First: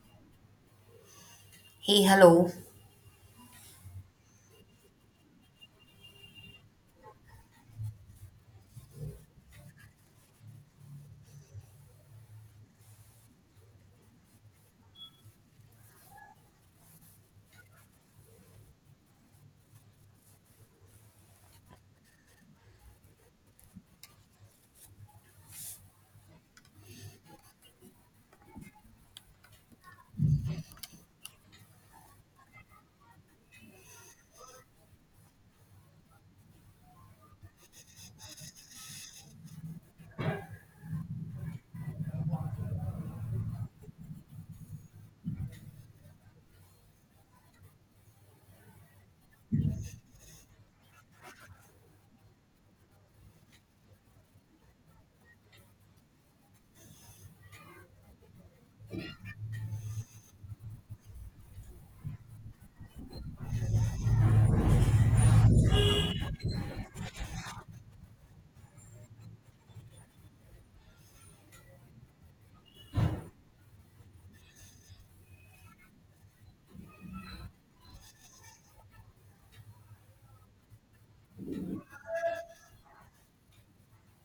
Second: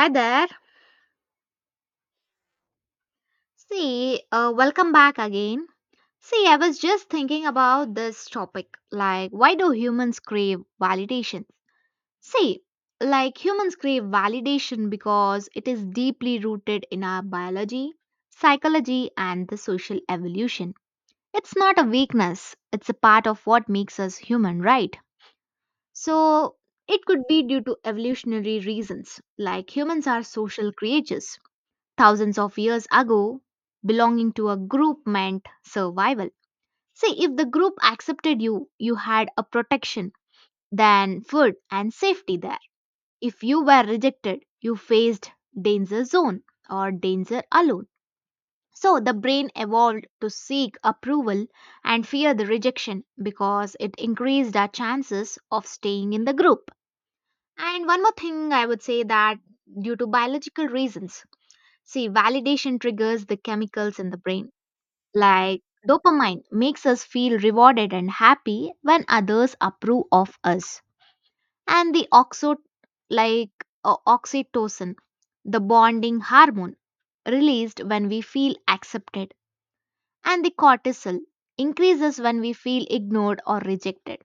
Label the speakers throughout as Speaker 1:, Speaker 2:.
Speaker 1: Hi there.
Speaker 2: Hey, hello.
Speaker 1: Welcome back again. See, I was just thinking about this topic, like, why do humans crave validation? See, Humans crave validation because it is deeply rooted in our biology, psychology, and the social evolution. It's not a weakness, it's a part of what makes us human, right? So, it could be due to evolutionary reasons, like humans are social creatures thousands of years ago, belonging to a group meant survival. See, if the group accepted you, you had a protection, then food and safety there. If you were rejected, you faced danger zone or danger alone. So the brain evolved to seek approval and fear the rejection because it increased our chances of staying in the group. And one more thing I would say, that due to biological reasons, validation triggers the chemicals in the brain. Like dopamine makes us feel rewarded and happy when others approve of us. And the oxo like oxytocin, the bonding hormone, released when we feel accepted. And the cortisol increases when we feel ignored or rejected.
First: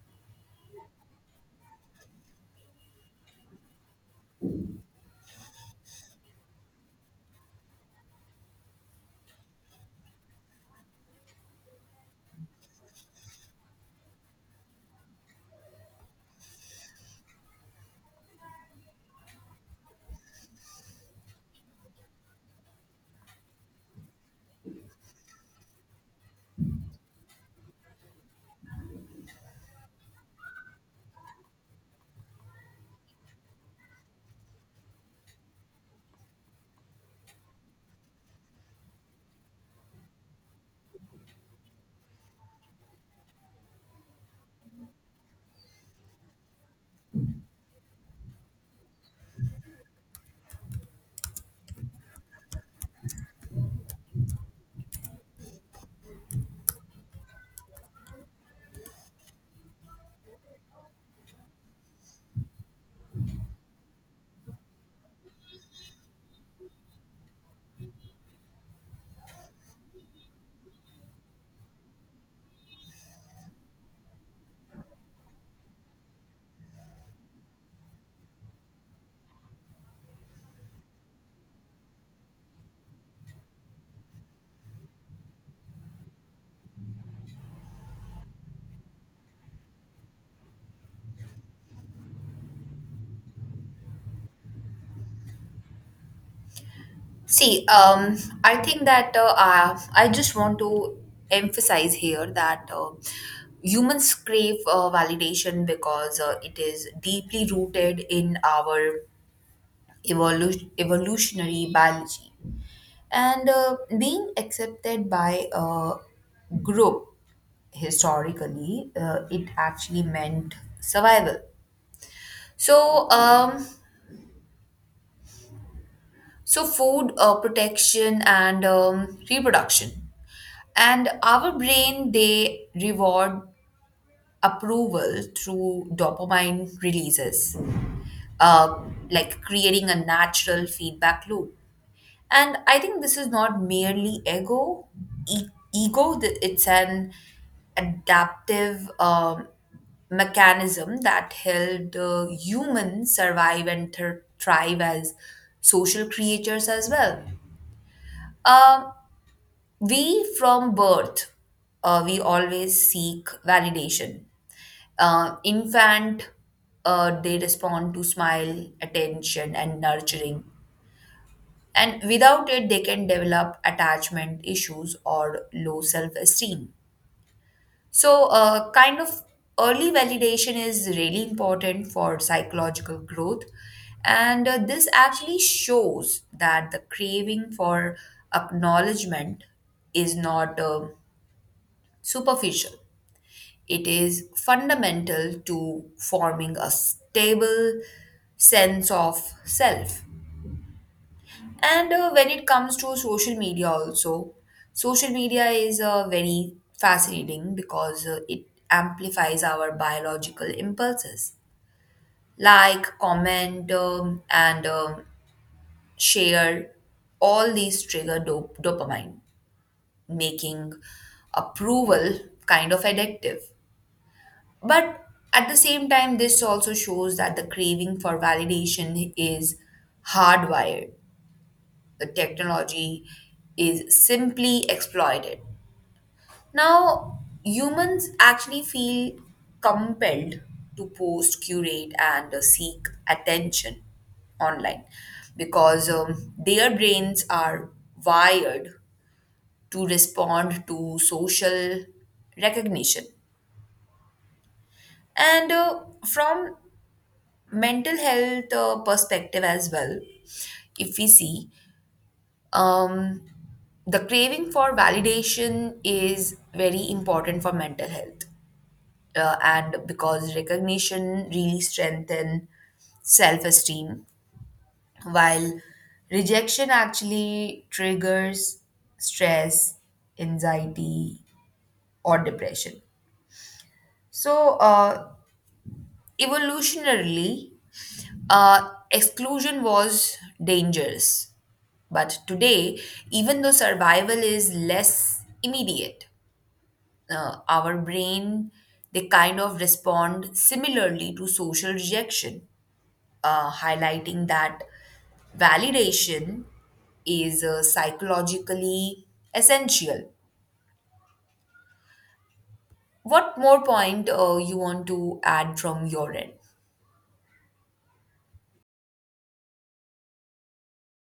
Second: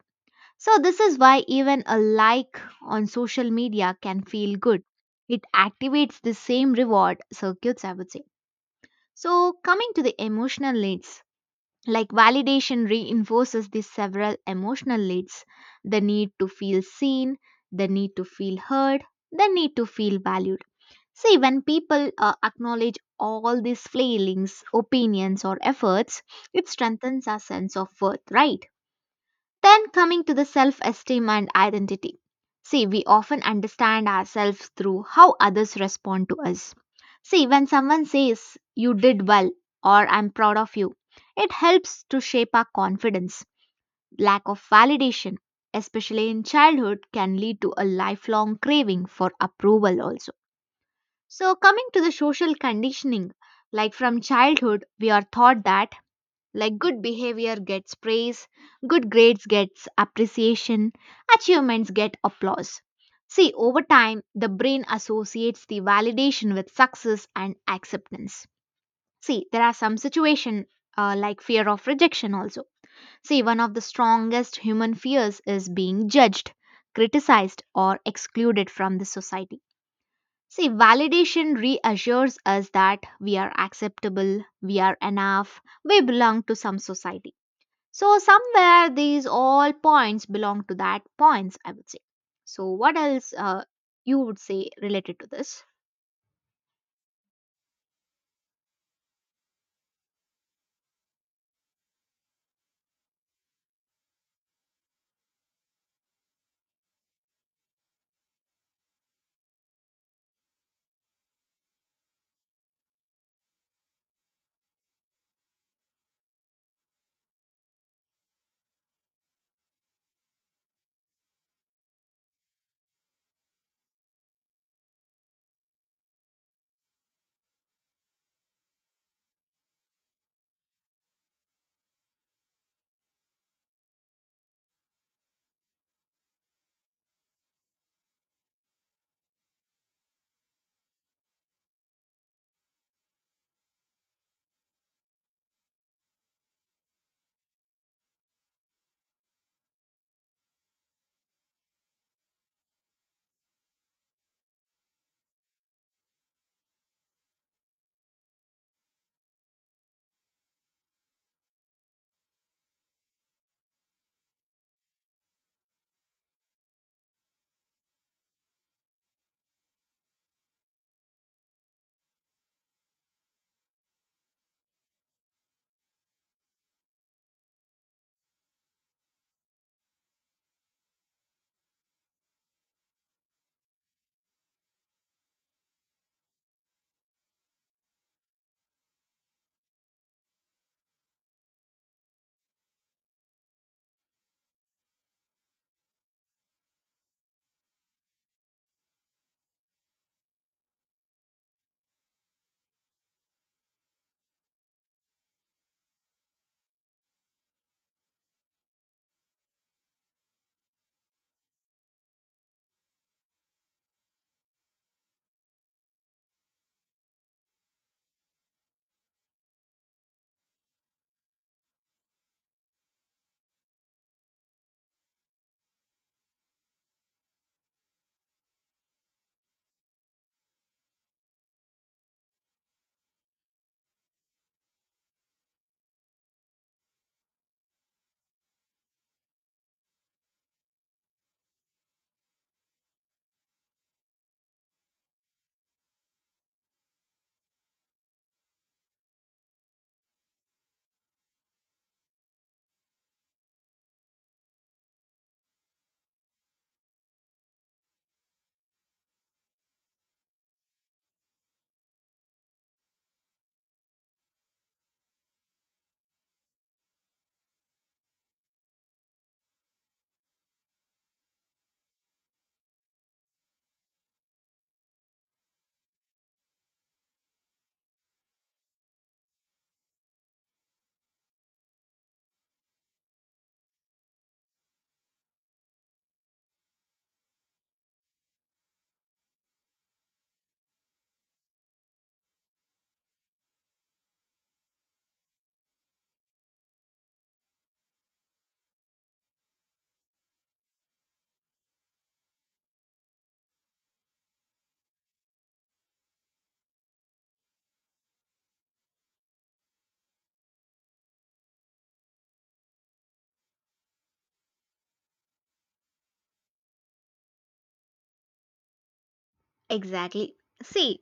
Speaker 1: So this is why even a like on social media can feel good. It activates the same reward circuits, I would say. So, coming to the emotional needs, like, validation reinforces these several emotional needs: the need to feel seen, the need to feel heard, the need to feel valued. See, when people acknowledge all these feelings, opinions, or efforts, it strengthens our sense of worth, right? Then coming to the self esteem and identity. See, we often understand ourselves through how others respond to us. See, when someone says, "You did well," or "I'm proud of you," it helps to shape our confidence. Lack of validation, especially in childhood, can lead to a lifelong craving for approval also. So, coming to the social conditioning, like from childhood, we are taught that, like, good behavior gets praise, good grades gets appreciation, achievements get applause. See, over time, the brain associates the validation with success and acceptance. See, there are some situations, like fear of rejection also. See, one of the strongest human fears is being judged, criticized, or excluded from the society. See, validation reassures us that we are acceptable, we are enough, we belong to some society. So somewhere these all points belong to that points, I would say. So what else you would say related to this?
Speaker 2: See, um, I think that I just want to emphasize here that humans crave validation because it is deeply rooted in our evolutionary biology. And being accepted by a group historically, it actually meant survival. So, um, So, food protection and reproduction. And our brain, they reward approval through dopamine releases, uh, like creating a natural feedback loop. And I think this is not merely e- ego, it's an adaptive mechanism that helped humans survive and thrive as social creatures as well. Um, we from birth, we always seek validation. Infant, they respond to smile, attention, and nurturing. And without it, they can develop attachment issues or low self esteem. So, kind of early validation is really important for psychological growth. And this actually shows that the craving for acknowledgement is not superficial, it is fundamental to forming a stable sense of self. And when it comes to social media, also, social media is very fascinating because it amplifies our biological impulses like, comment, and share. All these trigger dopamine, making approval kind of addictive. But at the same time, this also shows that the craving for validation is hardwired, the technology is simply exploited. Now, humans actually feel compelled to post, curate, and seek attention online because their brains are wired to respond to social recognition. And from mental health perspective as well, if we see, um, the craving for validation is very important for mental health and because recognition really strengthens self-esteem, while rejection actually triggers stress, anxiety, or depression. So evolutionarily, exclusion was dangerous, but today, even though survival is less immediate, our brain, they kind of respond similarly to social rejection, highlighting that validation is psychologically essential. What more point you want to add from your end?
Speaker 1: Exactly. See,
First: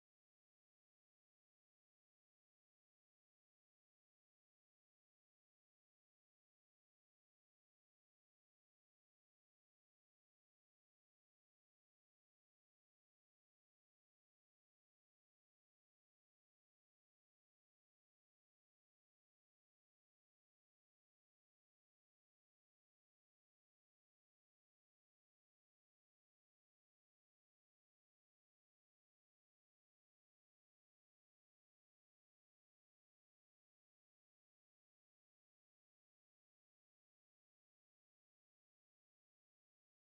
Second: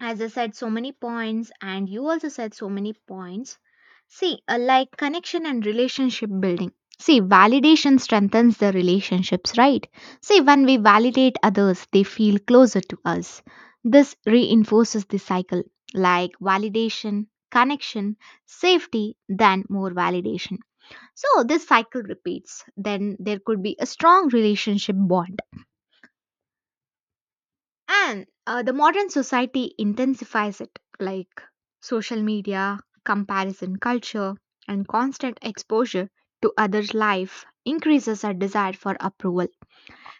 Speaker 1: as I said so many points, and you also said so many points. Like connection and relationship building. See, validation strengthens the relationships, right? See, when we validate others, they feel closer to us. This reinforces the cycle, like validation, connection, safety, then more validation. So, this cycle repeats. Then there could be a strong relationship bond, and the modern society intensifies it, like social media, comparison culture, and constant exposure to others' life increases our desire for approval.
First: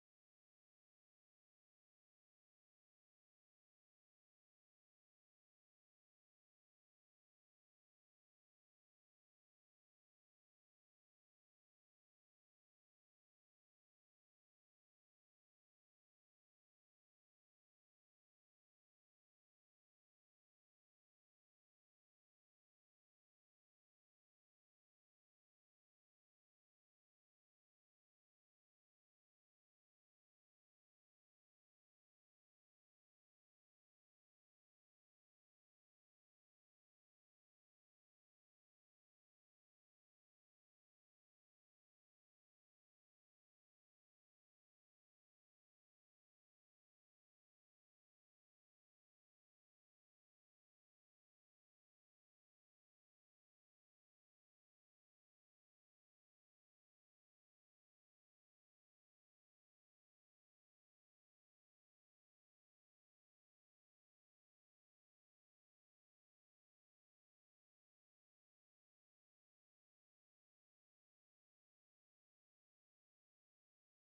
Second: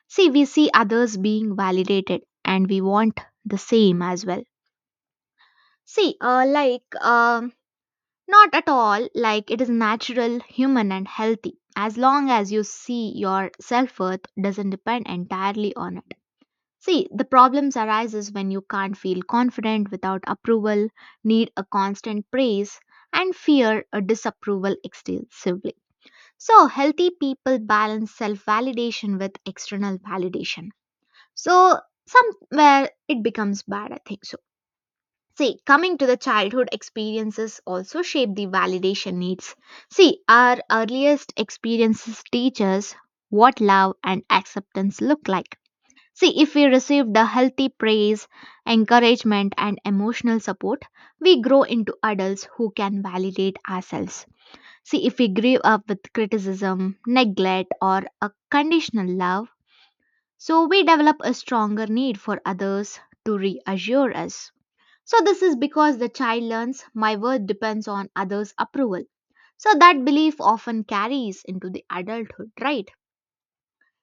Speaker 1: See, we see others being validated and we want the same as well. See, uh, like, um, Not at all, like, it is natural, human, and healthy as long as you see your self worth doesn't depend entirely on it. See, the problems arises when you can't feel confident without approval, need a constant praise, and fear a disapproval extensively. So, healthy people balance self-validation with external validation. So, somewhere it becomes bad, I think so. See, coming to the childhood experiences also shape the validation needs. See, our earliest experiences teach us what love and acceptance look like. See, if we receive the healthy praise, encouragement, and emotional support, we grow into adults who can validate ourselves. See, if we grew up with criticism, neglect, or a conditional love, so we develop a stronger need for others to reassure us. So, this is because the child learns, my worth depends on others' approval. So, that belief often carries into the adulthood, right?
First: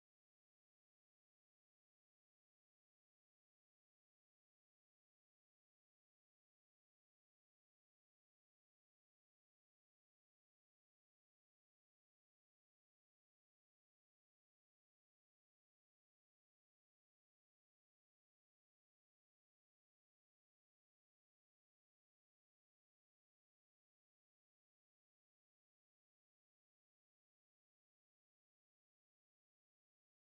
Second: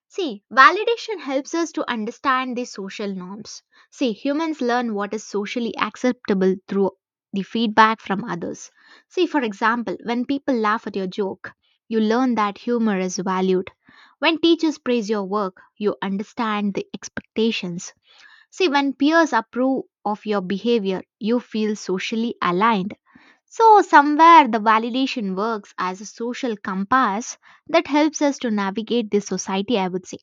Speaker 1: See, validation helps us to understand the social norms. See, humans learn what is socially acceptable through the feedback from others. See, for example, when people laugh at your joke, you learn that humor is valued. When teachers praise your work, you understand the expectations. See, when peers approve of your behavior, you feel socially aligned. So, somewhere the validation works as a social compass that helps us to navigate this society, I would say.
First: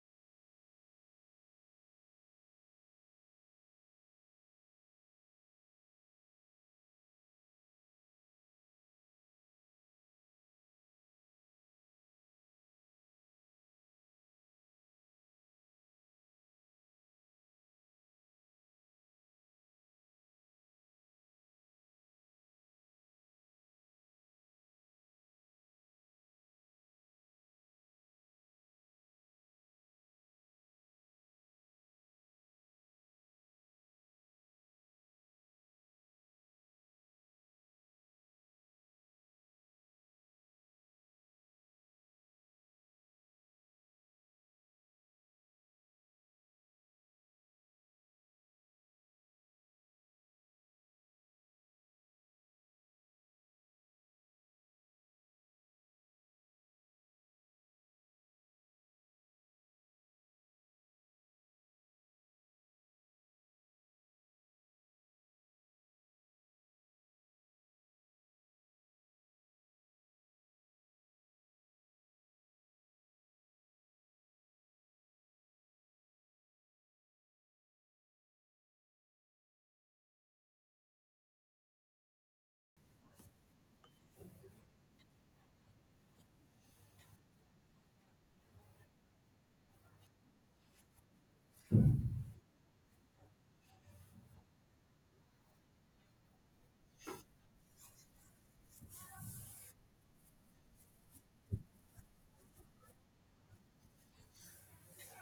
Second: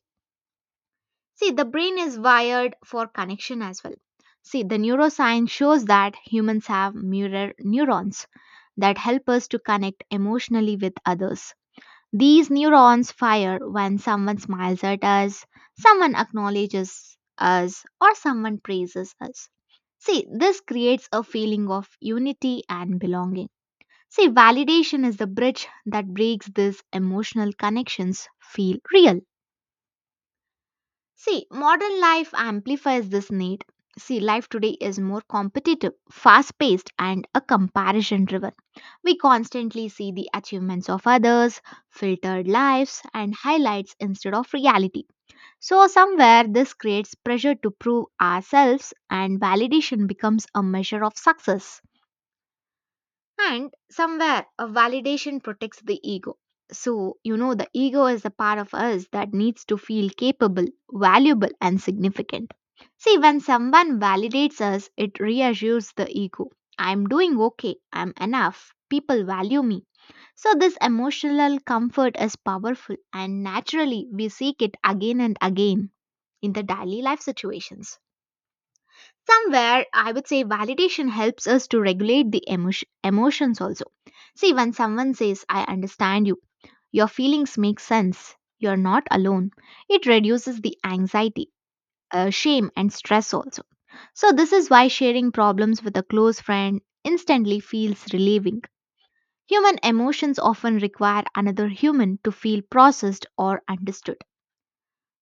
Speaker 1: See, the brain is wired for connection as well. See, the neuroscience shows that humans have mirror neurons that help us to connect emotionally with others. These neurons fire when someone smiles at us, someone acknowledges us, or someone praises us. See, this creates a feeling of unity and belonging. See, validation is the bridge that breaks these emotional connections feel real. See, modern life amplifies this need. See, life today is more competitive, fast paced, and a comparison driven. We constantly see the achievements of others, filtered lives, and highlights instead of reality. So, somewhere this creates pressure to prove ourselves, and validation becomes a measure of success. And somewhere a validation protects the ego. So, you know, the ego is the part of us that needs to feel capable, valuable, and significant. See, when someone validates us, it reassures the ego. I'm doing okay, I'm enough, people value me. So, this emotional comfort is powerful, and naturally, we seek it again and again in the daily life situations. Somewhere, I would say validation helps us to regulate emotions also. See, when someone says, I understand you, your feelings make sense, you're not alone, it reduces the anxiety, shame, and stress also. So, this is why sharing problems with a close friend instantly feels relieving. Human emotions often require another human to feel processed or understood.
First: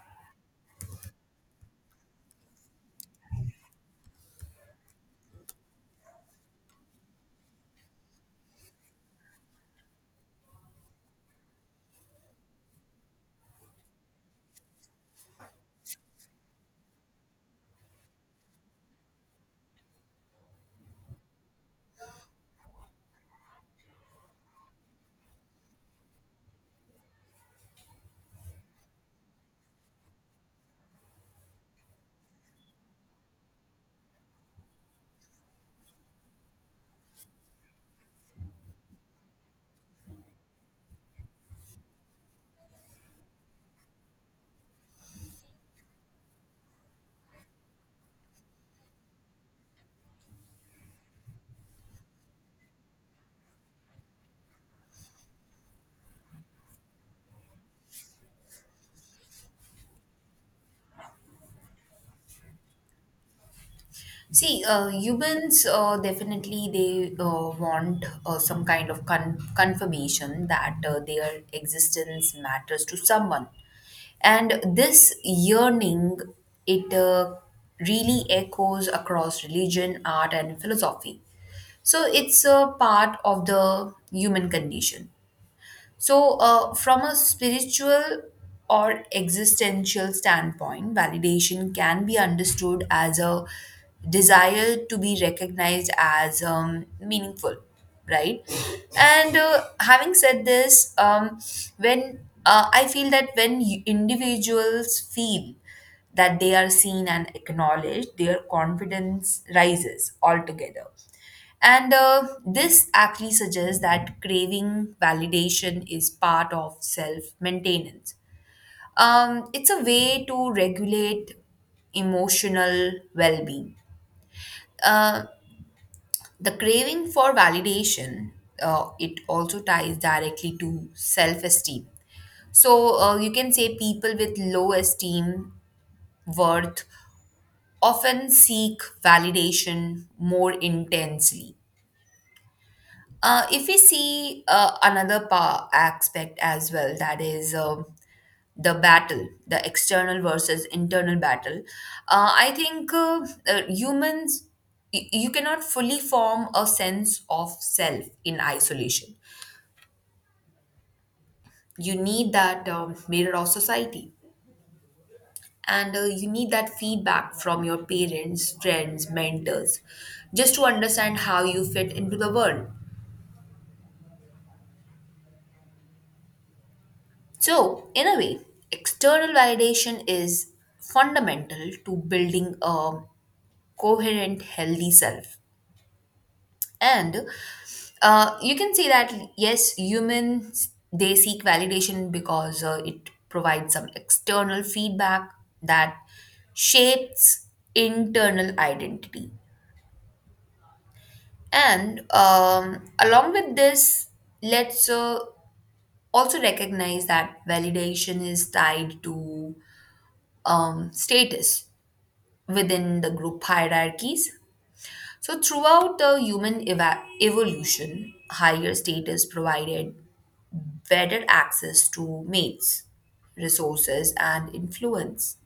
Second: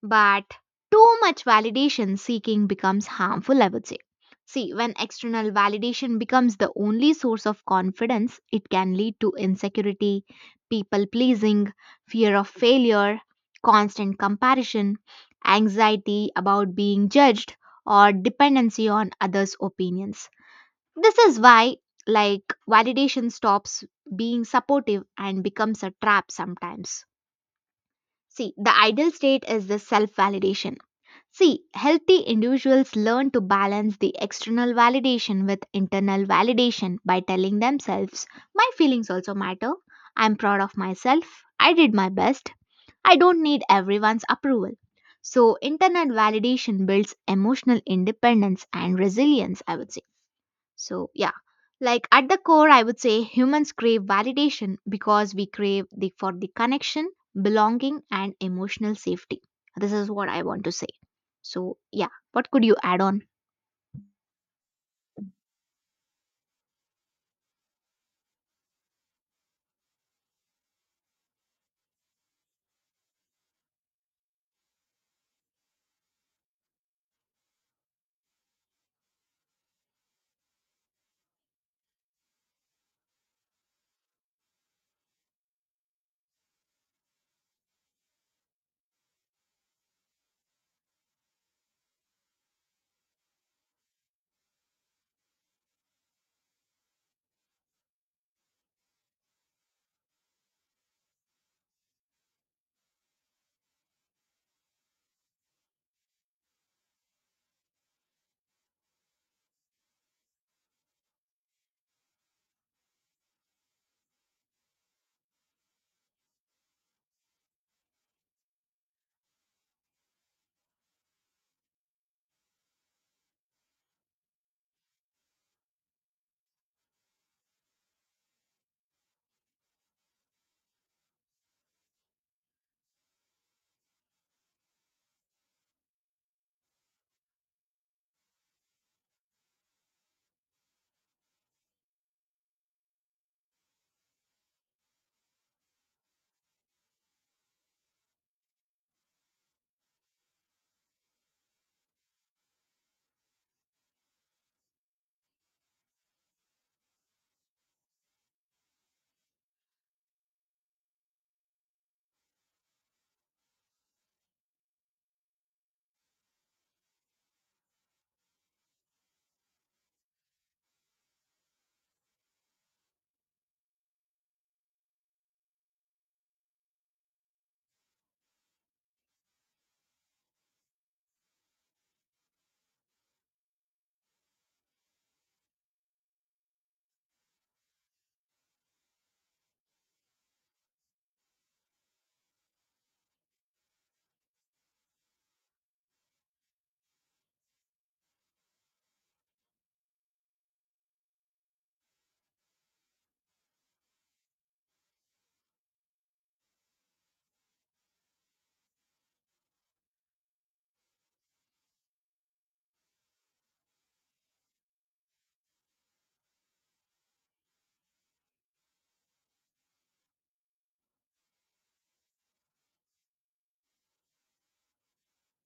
Speaker 1: But too much validation seeking becomes harmful, I would say. See, when external validation becomes the only source of confidence, it can lead to insecurity, people pleasing, fear of failure, constant comparison, anxiety about being judged, or dependency on others' opinions. This is why, like, validation stops being supportive and becomes a trap sometimes. See, the ideal state is the self validation. See, healthy individuals learn to balance the external validation with internal validation by telling themselves, my feelings also matter. I'm proud of myself. I did my best. I don't need everyone's approval. So, internal validation builds emotional independence and resilience, I would say. So, yeah, like at the core, I would say humans crave validation because we crave for the connection, belonging, and emotional safety. This is what I want to say. So, yeah, what could you add on?
Speaker 2: See, humans definitely they want some kind of confirmation that their existence matters to someone, and this yearning, it really echoes across religion, art, and philosophy. So it's a part of the human condition. So, from a spiritual or existential standpoint, validation can be understood as a desire to be recognized as meaningful, right? And having said this, when I feel that when individuals feel that they are seen and acknowledged, their confidence rises altogether. And this actually suggests that craving validation is part of self maintenance. It's a way to regulate emotional well being. Uh, the craving for validation, it also ties directly to self esteem. So you can say people with low esteem, worth, often seek validation more intensely. If we see another aspect as well, that is the battle, the external versus internal battle, I think humans, you cannot fully form a sense of self in isolation. You need that mirror of society, and you need that feedback from your parents, friends, mentors, just to understand how you fit into the world. So, in a way, external validation is fundamental to building a coherent, healthy self. And you can say that yes, humans they seek validation because it provides some external feedback that shapes internal identity. And along with this, let's also recognize that validation is tied to status within the group hierarchies. So, throughout the human evolution, higher status provided better access to mates, resources, and influence.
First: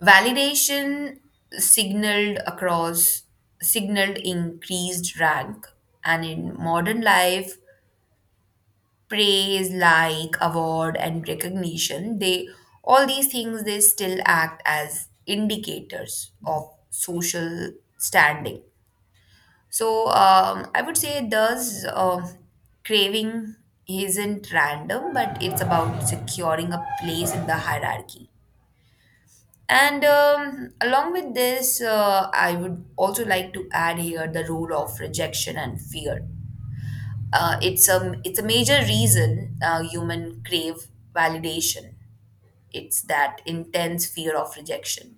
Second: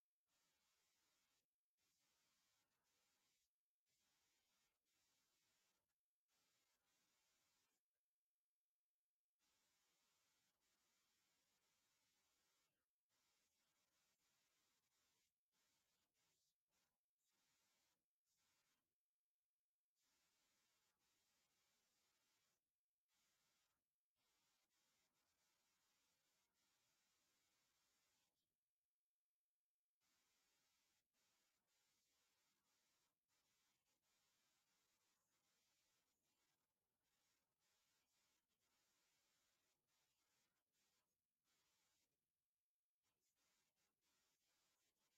Speaker 2: Validation signaled across signaled increased rank, and in modern life, praise, like, award, and recognition, they, all these things, they still act as indicators of social standing. So I would say thus craving isn't random, but it's about securing a place in the hierarchy. And along with this, I would also like to add here the role of rejection and fear. It's a, it's a major reason human crave validation. It's that intense fear of rejection.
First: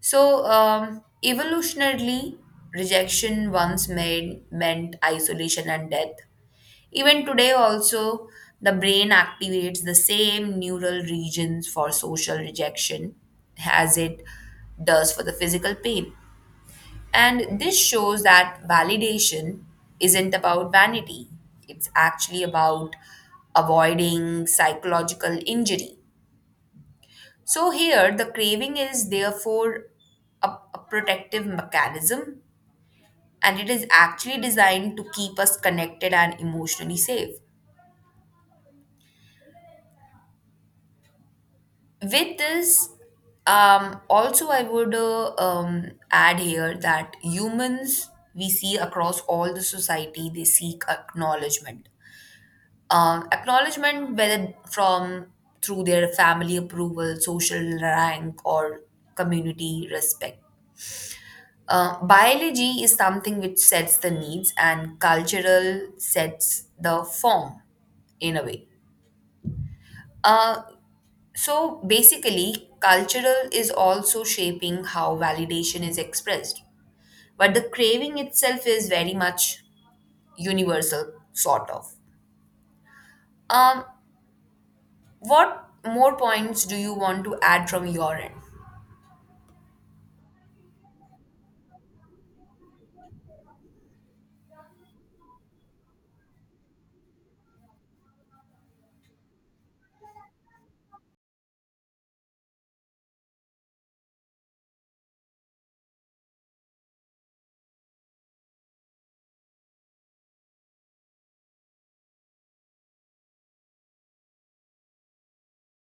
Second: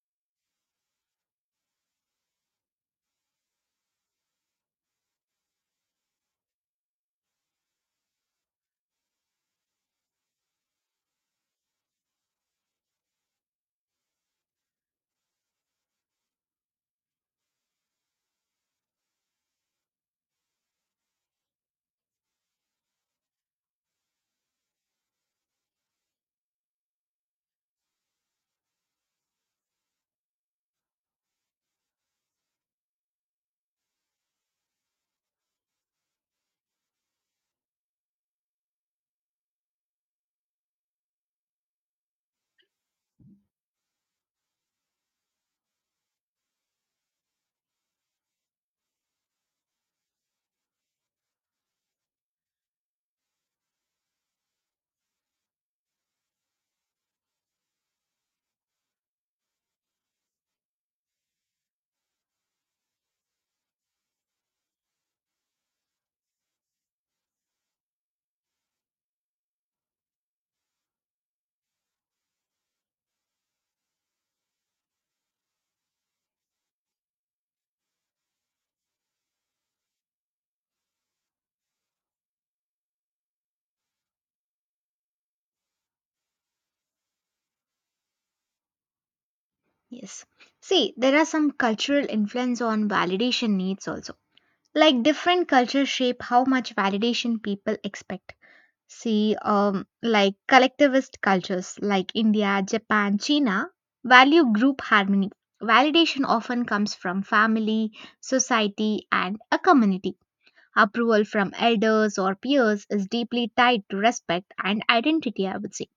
Speaker 2: So, evolutionarily, rejection once made, meant isolation and death. Even today, also, the brain activates the same neural regions for social rejection as it does for the physical pain. And this shows that validation isn't about vanity, it's actually about avoiding psychological injury. So here, the craving is therefore a, a protective mechanism, and it is actually designed to keep us connected and emotionally safe. With this, also I would add here that humans, we see across all the society they seek acknowledgement. Acknowledgement whether from through their family approval, social rank, or community respect. Biology is something which sets the needs, and cultural sets the form in a way. Uh, so basically, cultural is also shaping how validation is expressed, but the craving itself is very much universal, sort of. Um, what more points do you want to add from your end?
Speaker 1: Yes. See, there are some cultural influence on validation needs also. Like different cultures shape how much validation people expect. Like collectivist cultures like India, Japan, China, value group harmony. Validation often comes from family, society, and a community. Approval from elders or peers is deeply tied to respect and identity, I would say.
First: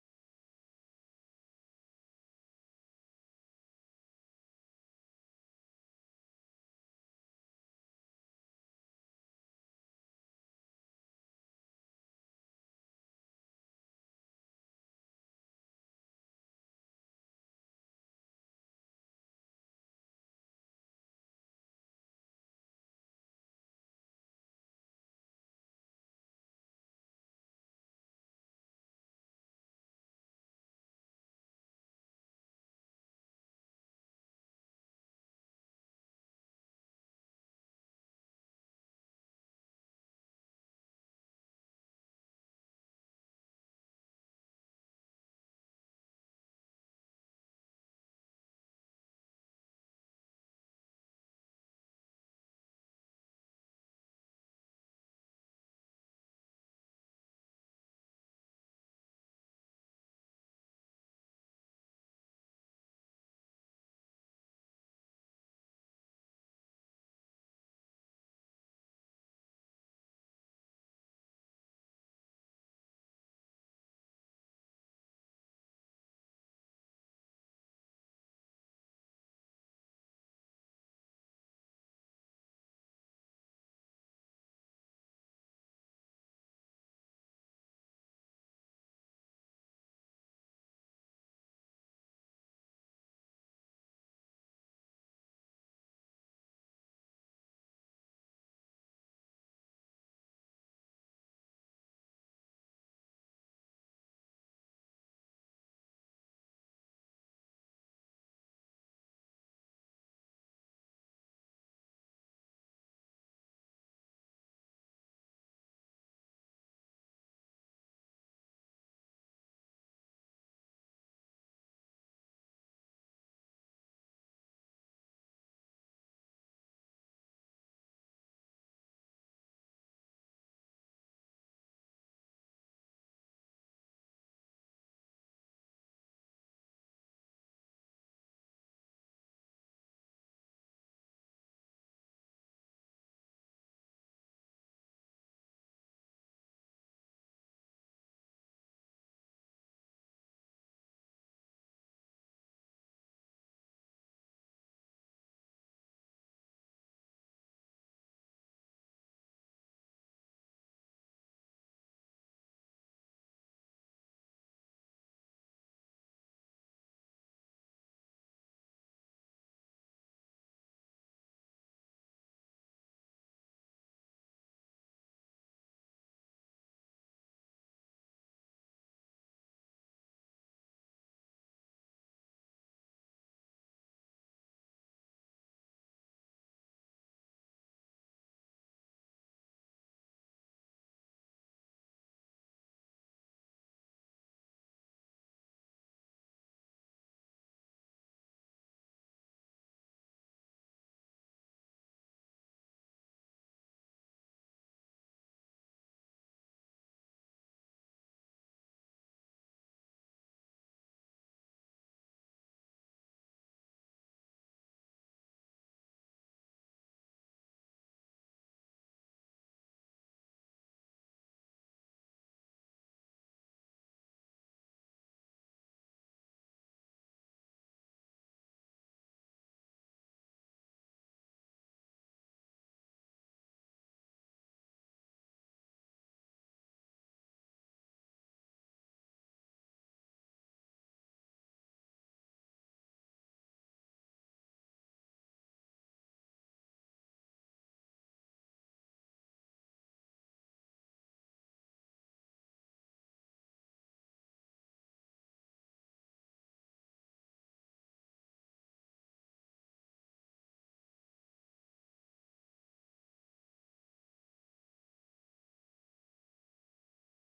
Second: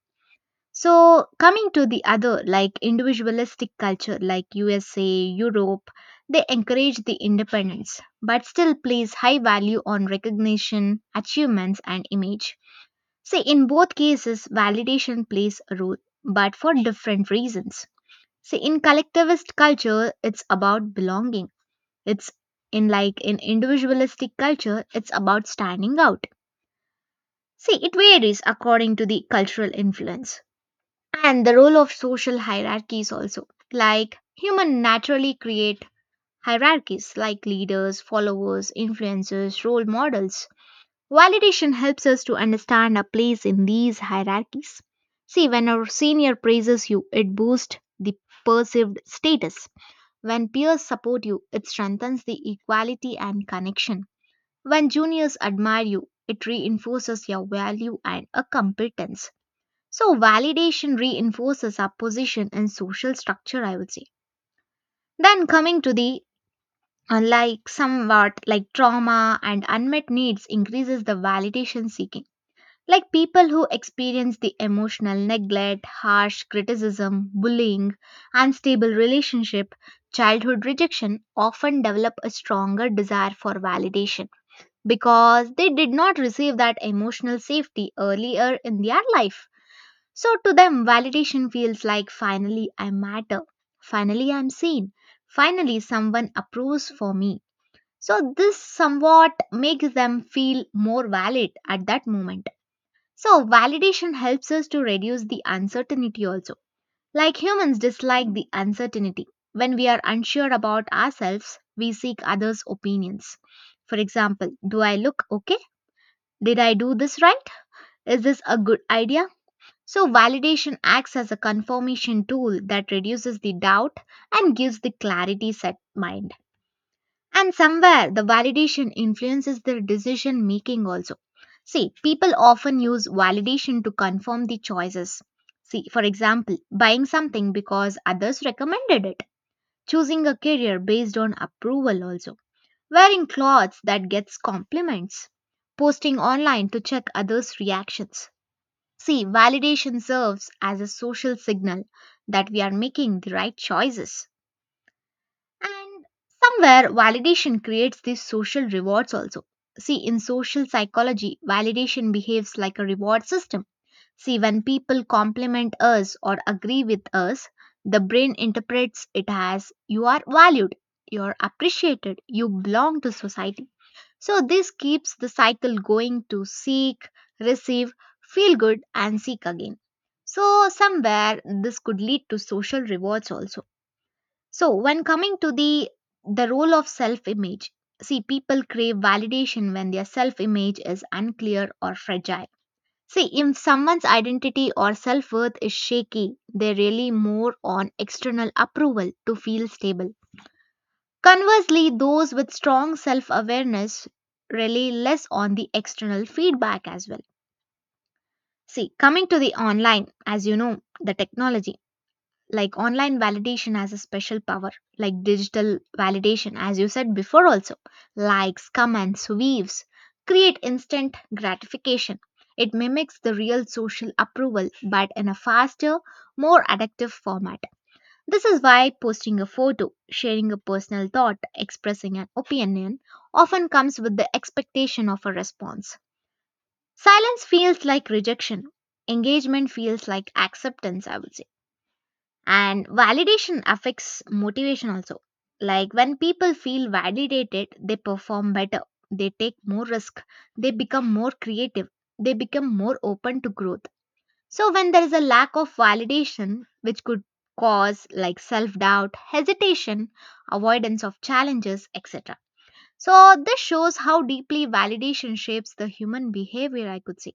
Speaker 1: So, coming to the other, like individualistic culture like USA, Europe, they encourage the independence but still place high value on recognition, achievements, and image. See, in both cases, validation plays a role, but for different reasons. See, in collectivist culture, it's about belonging. It's in like in individualistic culture, it's about standing out. See, it varies according to the cultural influence and the role of social hierarchies also. Like human naturally create hierarchies like leaders, followers, influencers, role models. Validation helps us to understand our place in these hierarchies. See, when our senior praises you, it boosts the perceived status. When peers support you, it strengthens the equality and connection. When juniors admire you, it reinforces your value and a competence. So, validation reinforces our position in social structure, I would say. Then, coming to the unlike somewhat like trauma and unmet needs increases the validation seeking, like people who experience the emotional neglect, harsh criticism, bullying, unstable relationship, childhood rejection often develop a stronger desire for validation because they did not receive that emotional safety earlier in their life. So to them validation feels like, finally I matter, finally I'm seen, finally someone approves for me. So this somewhat makes them feel more valid at that moment. So, validation helps us to reduce the uncertainty also. Like humans dislike the uncertainty. When we are unsure about ourselves, we seek others' opinions. For example, do I look okay? Did I do this right? Is this a good idea? So, validation acts as a confirmation tool that reduces the doubt and gives the clarity set mind. And somewhere the validation influences their decision making also. See, people often use validation to confirm the choices. See, for example, buying something because others recommended it, choosing a career based on approval also, wearing clothes that gets compliments, posting online to check others' reactions. See, validation serves as a social signal that we are making the right choices. And somewhere, validation creates these social rewards also. See, in social psychology, validation behaves like a reward system. See, when people compliment us or agree with us, the brain interprets it as you are valued, you are appreciated, you belong to society. So, this keeps the cycle going to seek, receive, feel good, and seek again. So, somewhere this could lead to social rewards also, so when coming to the role of self-image, see, people crave validation when their self-image is unclear or fragile. See, if someone's identity or self-worth is shaky, they rely more on external approval to feel stable. Conversely, those with strong self-awareness rely less on the external feedback as well. See, coming to the online, as you know, the technology. Like online validation has a special power, like digital validation, as you said before also, likes, comments, waves create instant gratification. It mimics the real social approval but in a faster, more addictive format. This is why posting a photo, sharing a personal thought, expressing an opinion often comes with the expectation of a response. Silence feels like rejection, engagement feels like acceptance, I would say. And validation affects motivation also. Like, when people feel validated, they perform better, they take more risk, they become more creative, they become more open to growth. So when there is a lack of validation, which could cause like self doubt, hesitation, avoidance of challenges, etc. So this shows how deeply validation shapes the human behavior, I could say.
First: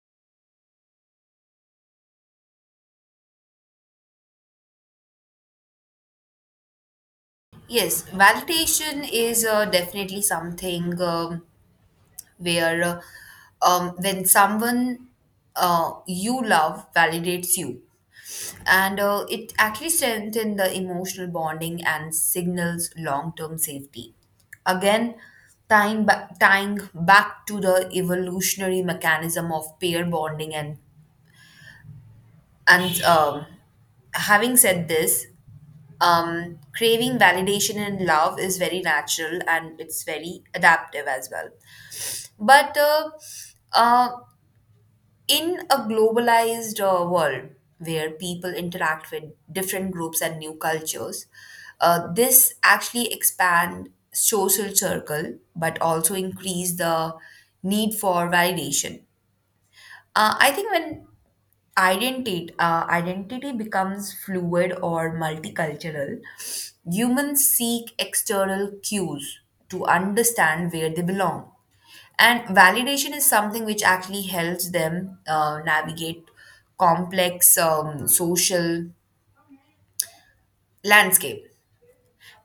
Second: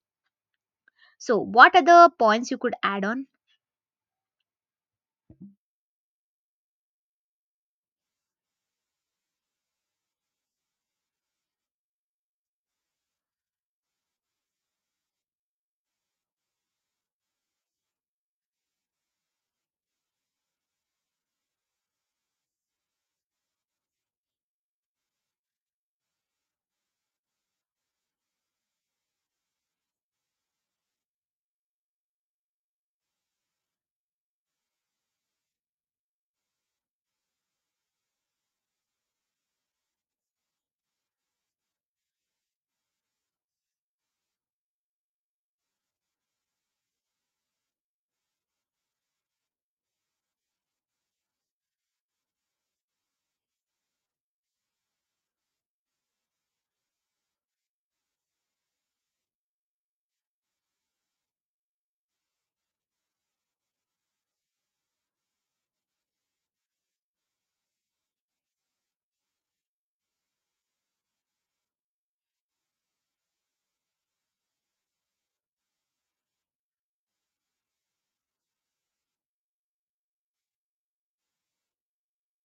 Speaker 1: So, what other points you could add on?
Speaker 2: Yes, validation is definitely something. Where When someone you love validates you, and it actually strengthens the emotional bonding and signals long-term safety, again tying, tying back to the evolutionary mechanism of pair bonding. And Having said this, craving validation and love is very natural and it's very adaptive as well. But uh, uh, in a globalized world where people interact with different groups and new cultures, this actually expand social circle, but also increase the need for validation. I think when identity becomes fluid or multicultural, humans seek external cues to understand where they belong, and validation is something which actually helps them navigate complex social landscape.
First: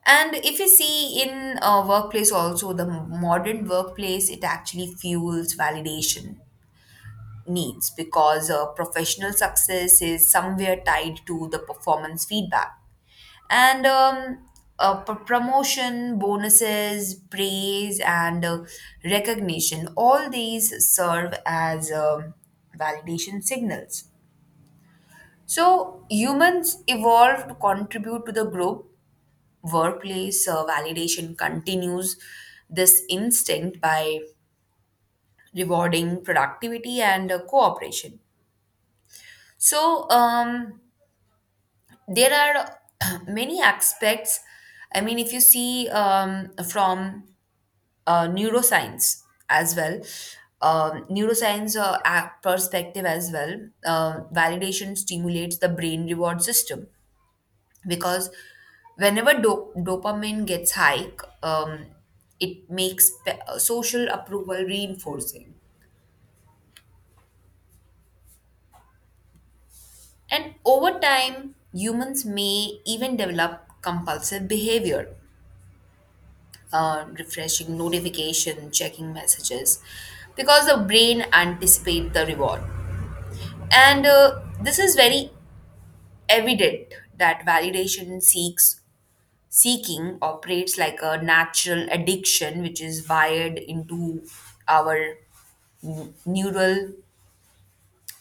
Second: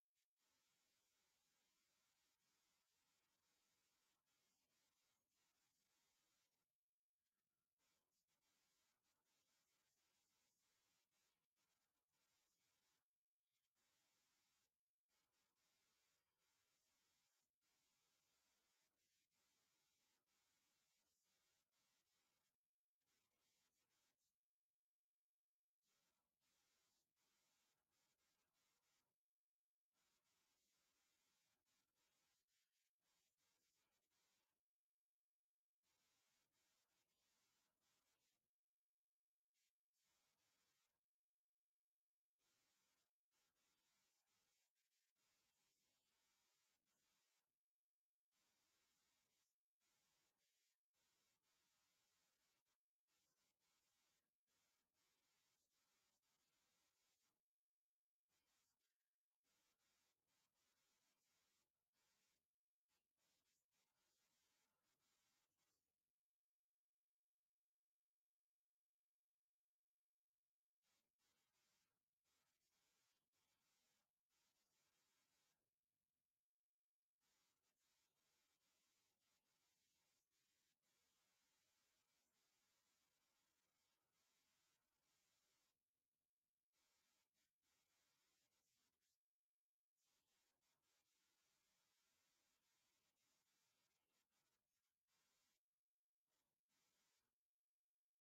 Speaker 2: And if you see in a workplace also, the modern workplace, it actually fuels validation needs because professional success is somewhere tied to the performance feedback. And promotion, bonuses, praise, and recognition, all these serve as validation signals. So, humans evolve to contribute to the group, workplace validation continues this instinct by rewarding productivity and cooperation. So there are many aspects. I mean if you see from neuroscience as well. Neuroscience perspective as well. Validation stimulates the brain reward system because whenever dopamine gets high, um, it makes social approval reinforcing, and over time humans may even develop compulsive behavior, refreshing notification, checking messages, because the brain anticipates the reward. And this is very evident that validation seeks seeking operates like a natural addiction, which is wired into our neural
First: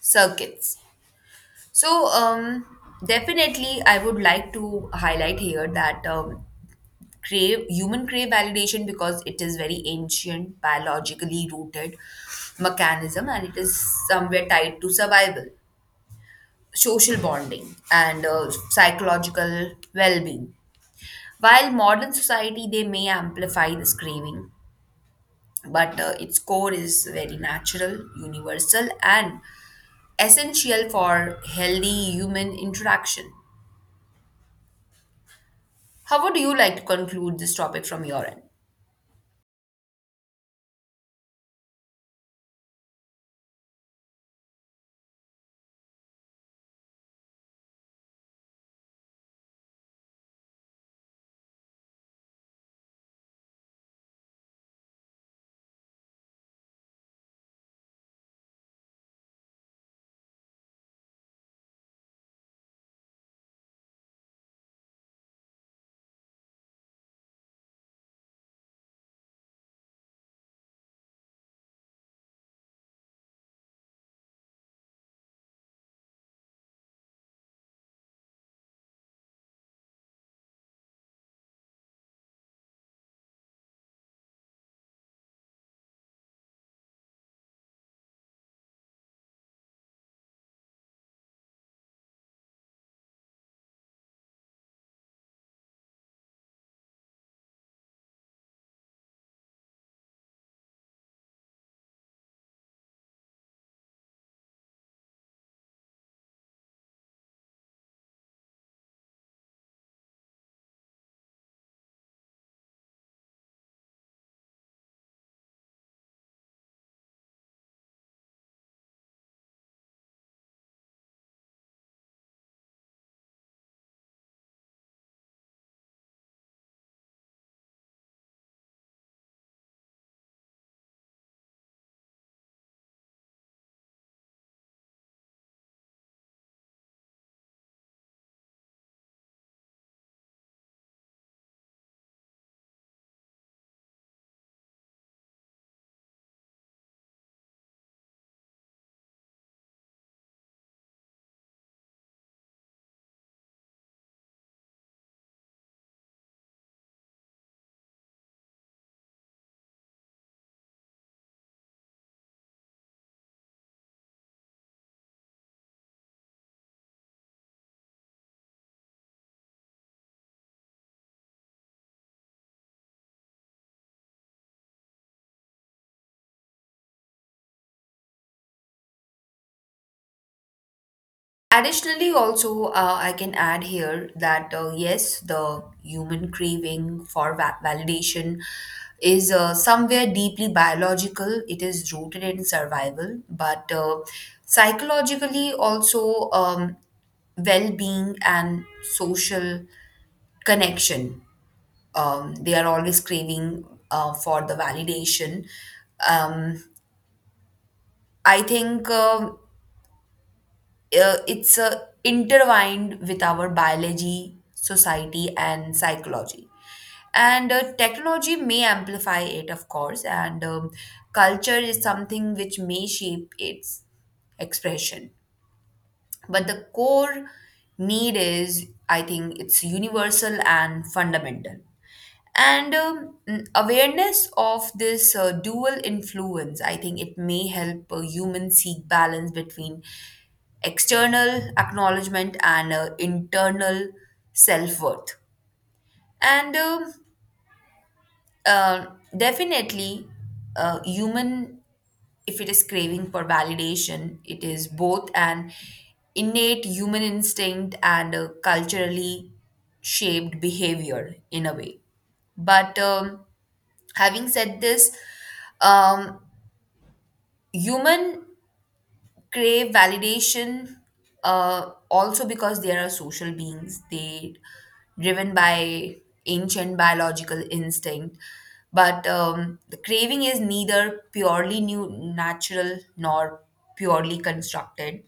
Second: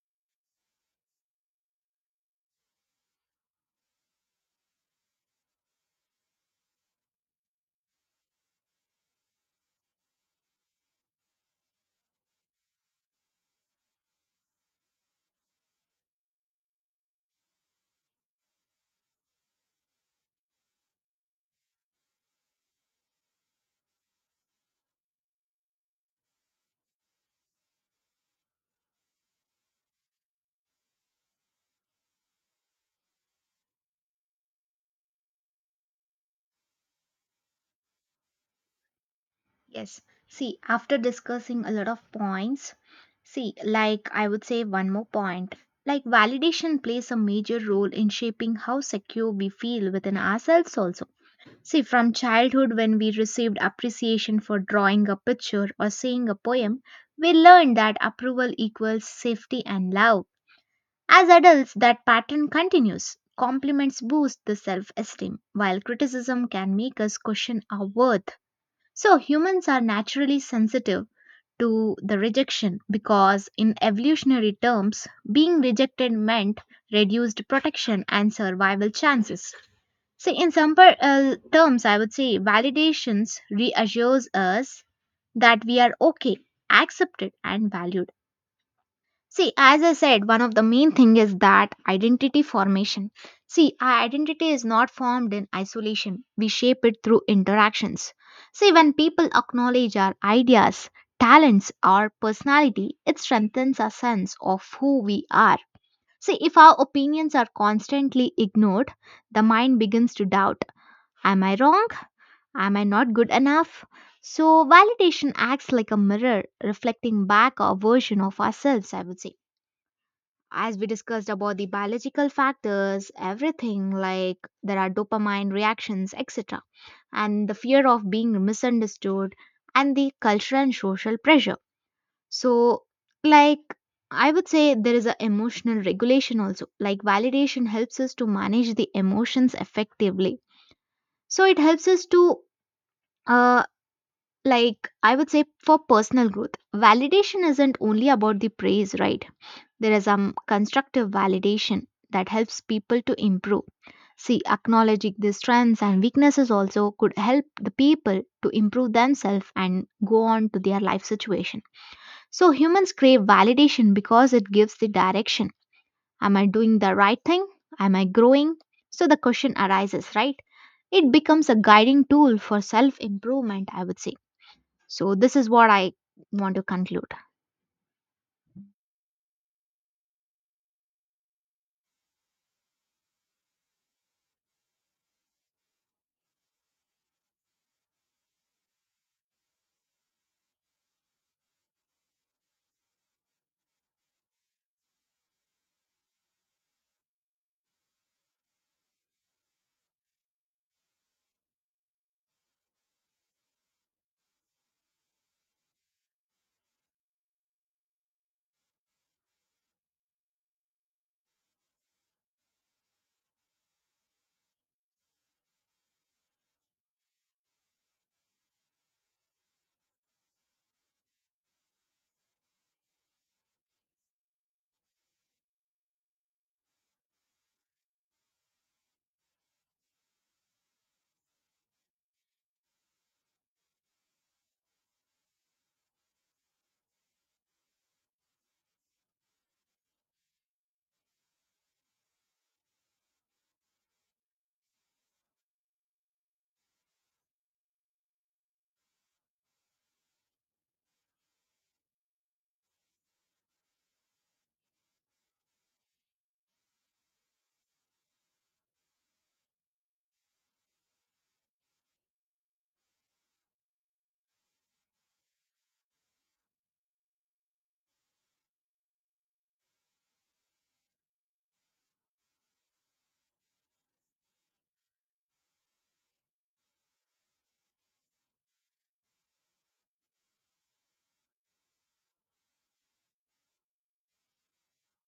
Speaker 2: circuits. So, definitely, I would like to highlight here that crave human crave validation because it is very ancient, biologically rooted mechanism, and it is somewhere tied to survival, social bonding, and psychological well-being. While modern society they may amplify this craving, but its core is very natural, universal, and essential for healthy human interaction. How would you like to conclude this topic from your end?
Speaker 1: Yes. See, after discussing a lot of points, see, like I would say one more point. Like validation plays a major role in shaping how secure we feel within ourselves, also. See, from childhood, when we received appreciation for drawing a picture or saying a poem, we learned that approval equals safety and love. As adults, that pattern continues. Compliments boost the self esteem, while criticism can make us question our worth. So humans are naturally sensitive to the rejection because in evolutionary terms being rejected meant reduced protection and survival chances. See, in simple terms I would say validations reassures us that we are okay, accepted and valued. See, as I said, one of the main thing is that identity formation. See, our identity is not formed in isolation. We shape it through interactions. See, when people acknowledge our ideas, talents, or personality, it strengthens our sense of who we are. See, if our opinions are constantly ignored, the mind begins to doubt. Am I wrong? Am I not good enough? So, validation acts like a mirror reflecting back a version of ourselves, I would say, as we discussed about the biological factors, everything like there are dopamine reactions, etc., and the fear of being misunderstood, and the cultural and social pressure. So, like, I would say there is an emotional regulation also. Like, validation helps us to manage the emotions effectively. So, it helps us to, uh, like, I would say, for personal growth, validation isn't only about the praise, right? There is some constructive validation that helps people to improve. See, acknowledging the strengths and weaknesses also could help the people to improve themselves and go on to their life situation. So, humans crave validation because it gives the direction. Am I doing the right thing? Am I growing? So, the question arises, right? It becomes a guiding tool for self improvement, I would say. So, this is what I want to conclude.
Speaker 2: Additionally, also, I can add here that yes, the human craving for validation is somewhere deeply biological. It is rooted in survival, but psychologically, also, well being and social connection. They are always craving for the validation. Um, I think. It's intertwined with our biology, society, and psychology. And technology may amplify it, of course, and culture is something which may shape its expression. But the core need is, I think, it's universal and fundamental. And awareness of this dual influence, I think it may help humans seek balance between external acknowledgement and internal self worth. And uh, Definitely, human, if it is craving for validation, it is both an innate human instinct and a culturally shaped behavior in a way. But having said this, um, human crave validation also because they are social beings, they driven by ancient biological instinct, but the craving is neither purely new natural nor purely constructed,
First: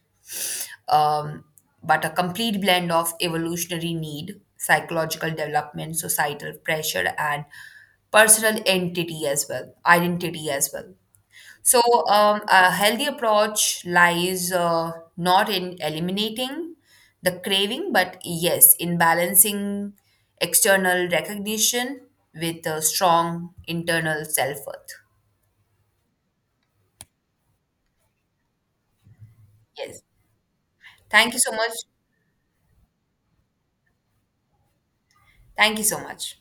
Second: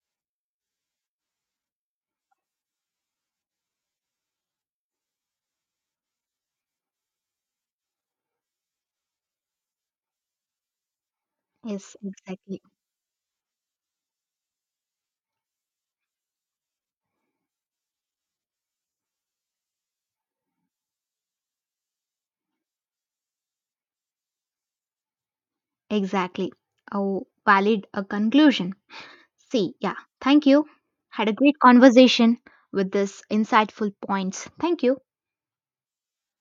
Speaker 2: um, but a complete blend of evolutionary need, psychological development, societal pressure, and personal entity as well identity as well.
Speaker 1: Yes,
Speaker 2: So,
Speaker 1: exactly.
Speaker 2: a healthy approach lies not in eliminating the craving, but yes, in balancing external recognition with a strong internal self worth.
Speaker 1: Exactly. A valid a conclusion. See, yeah.
Speaker 2: Yes.
Speaker 1: Thank you. Had
Speaker 2: Thank
Speaker 1: a
Speaker 2: you so
Speaker 1: great
Speaker 2: much.
Speaker 1: conversation with this insightful points. Thank you.
Speaker 2: Thank you so much.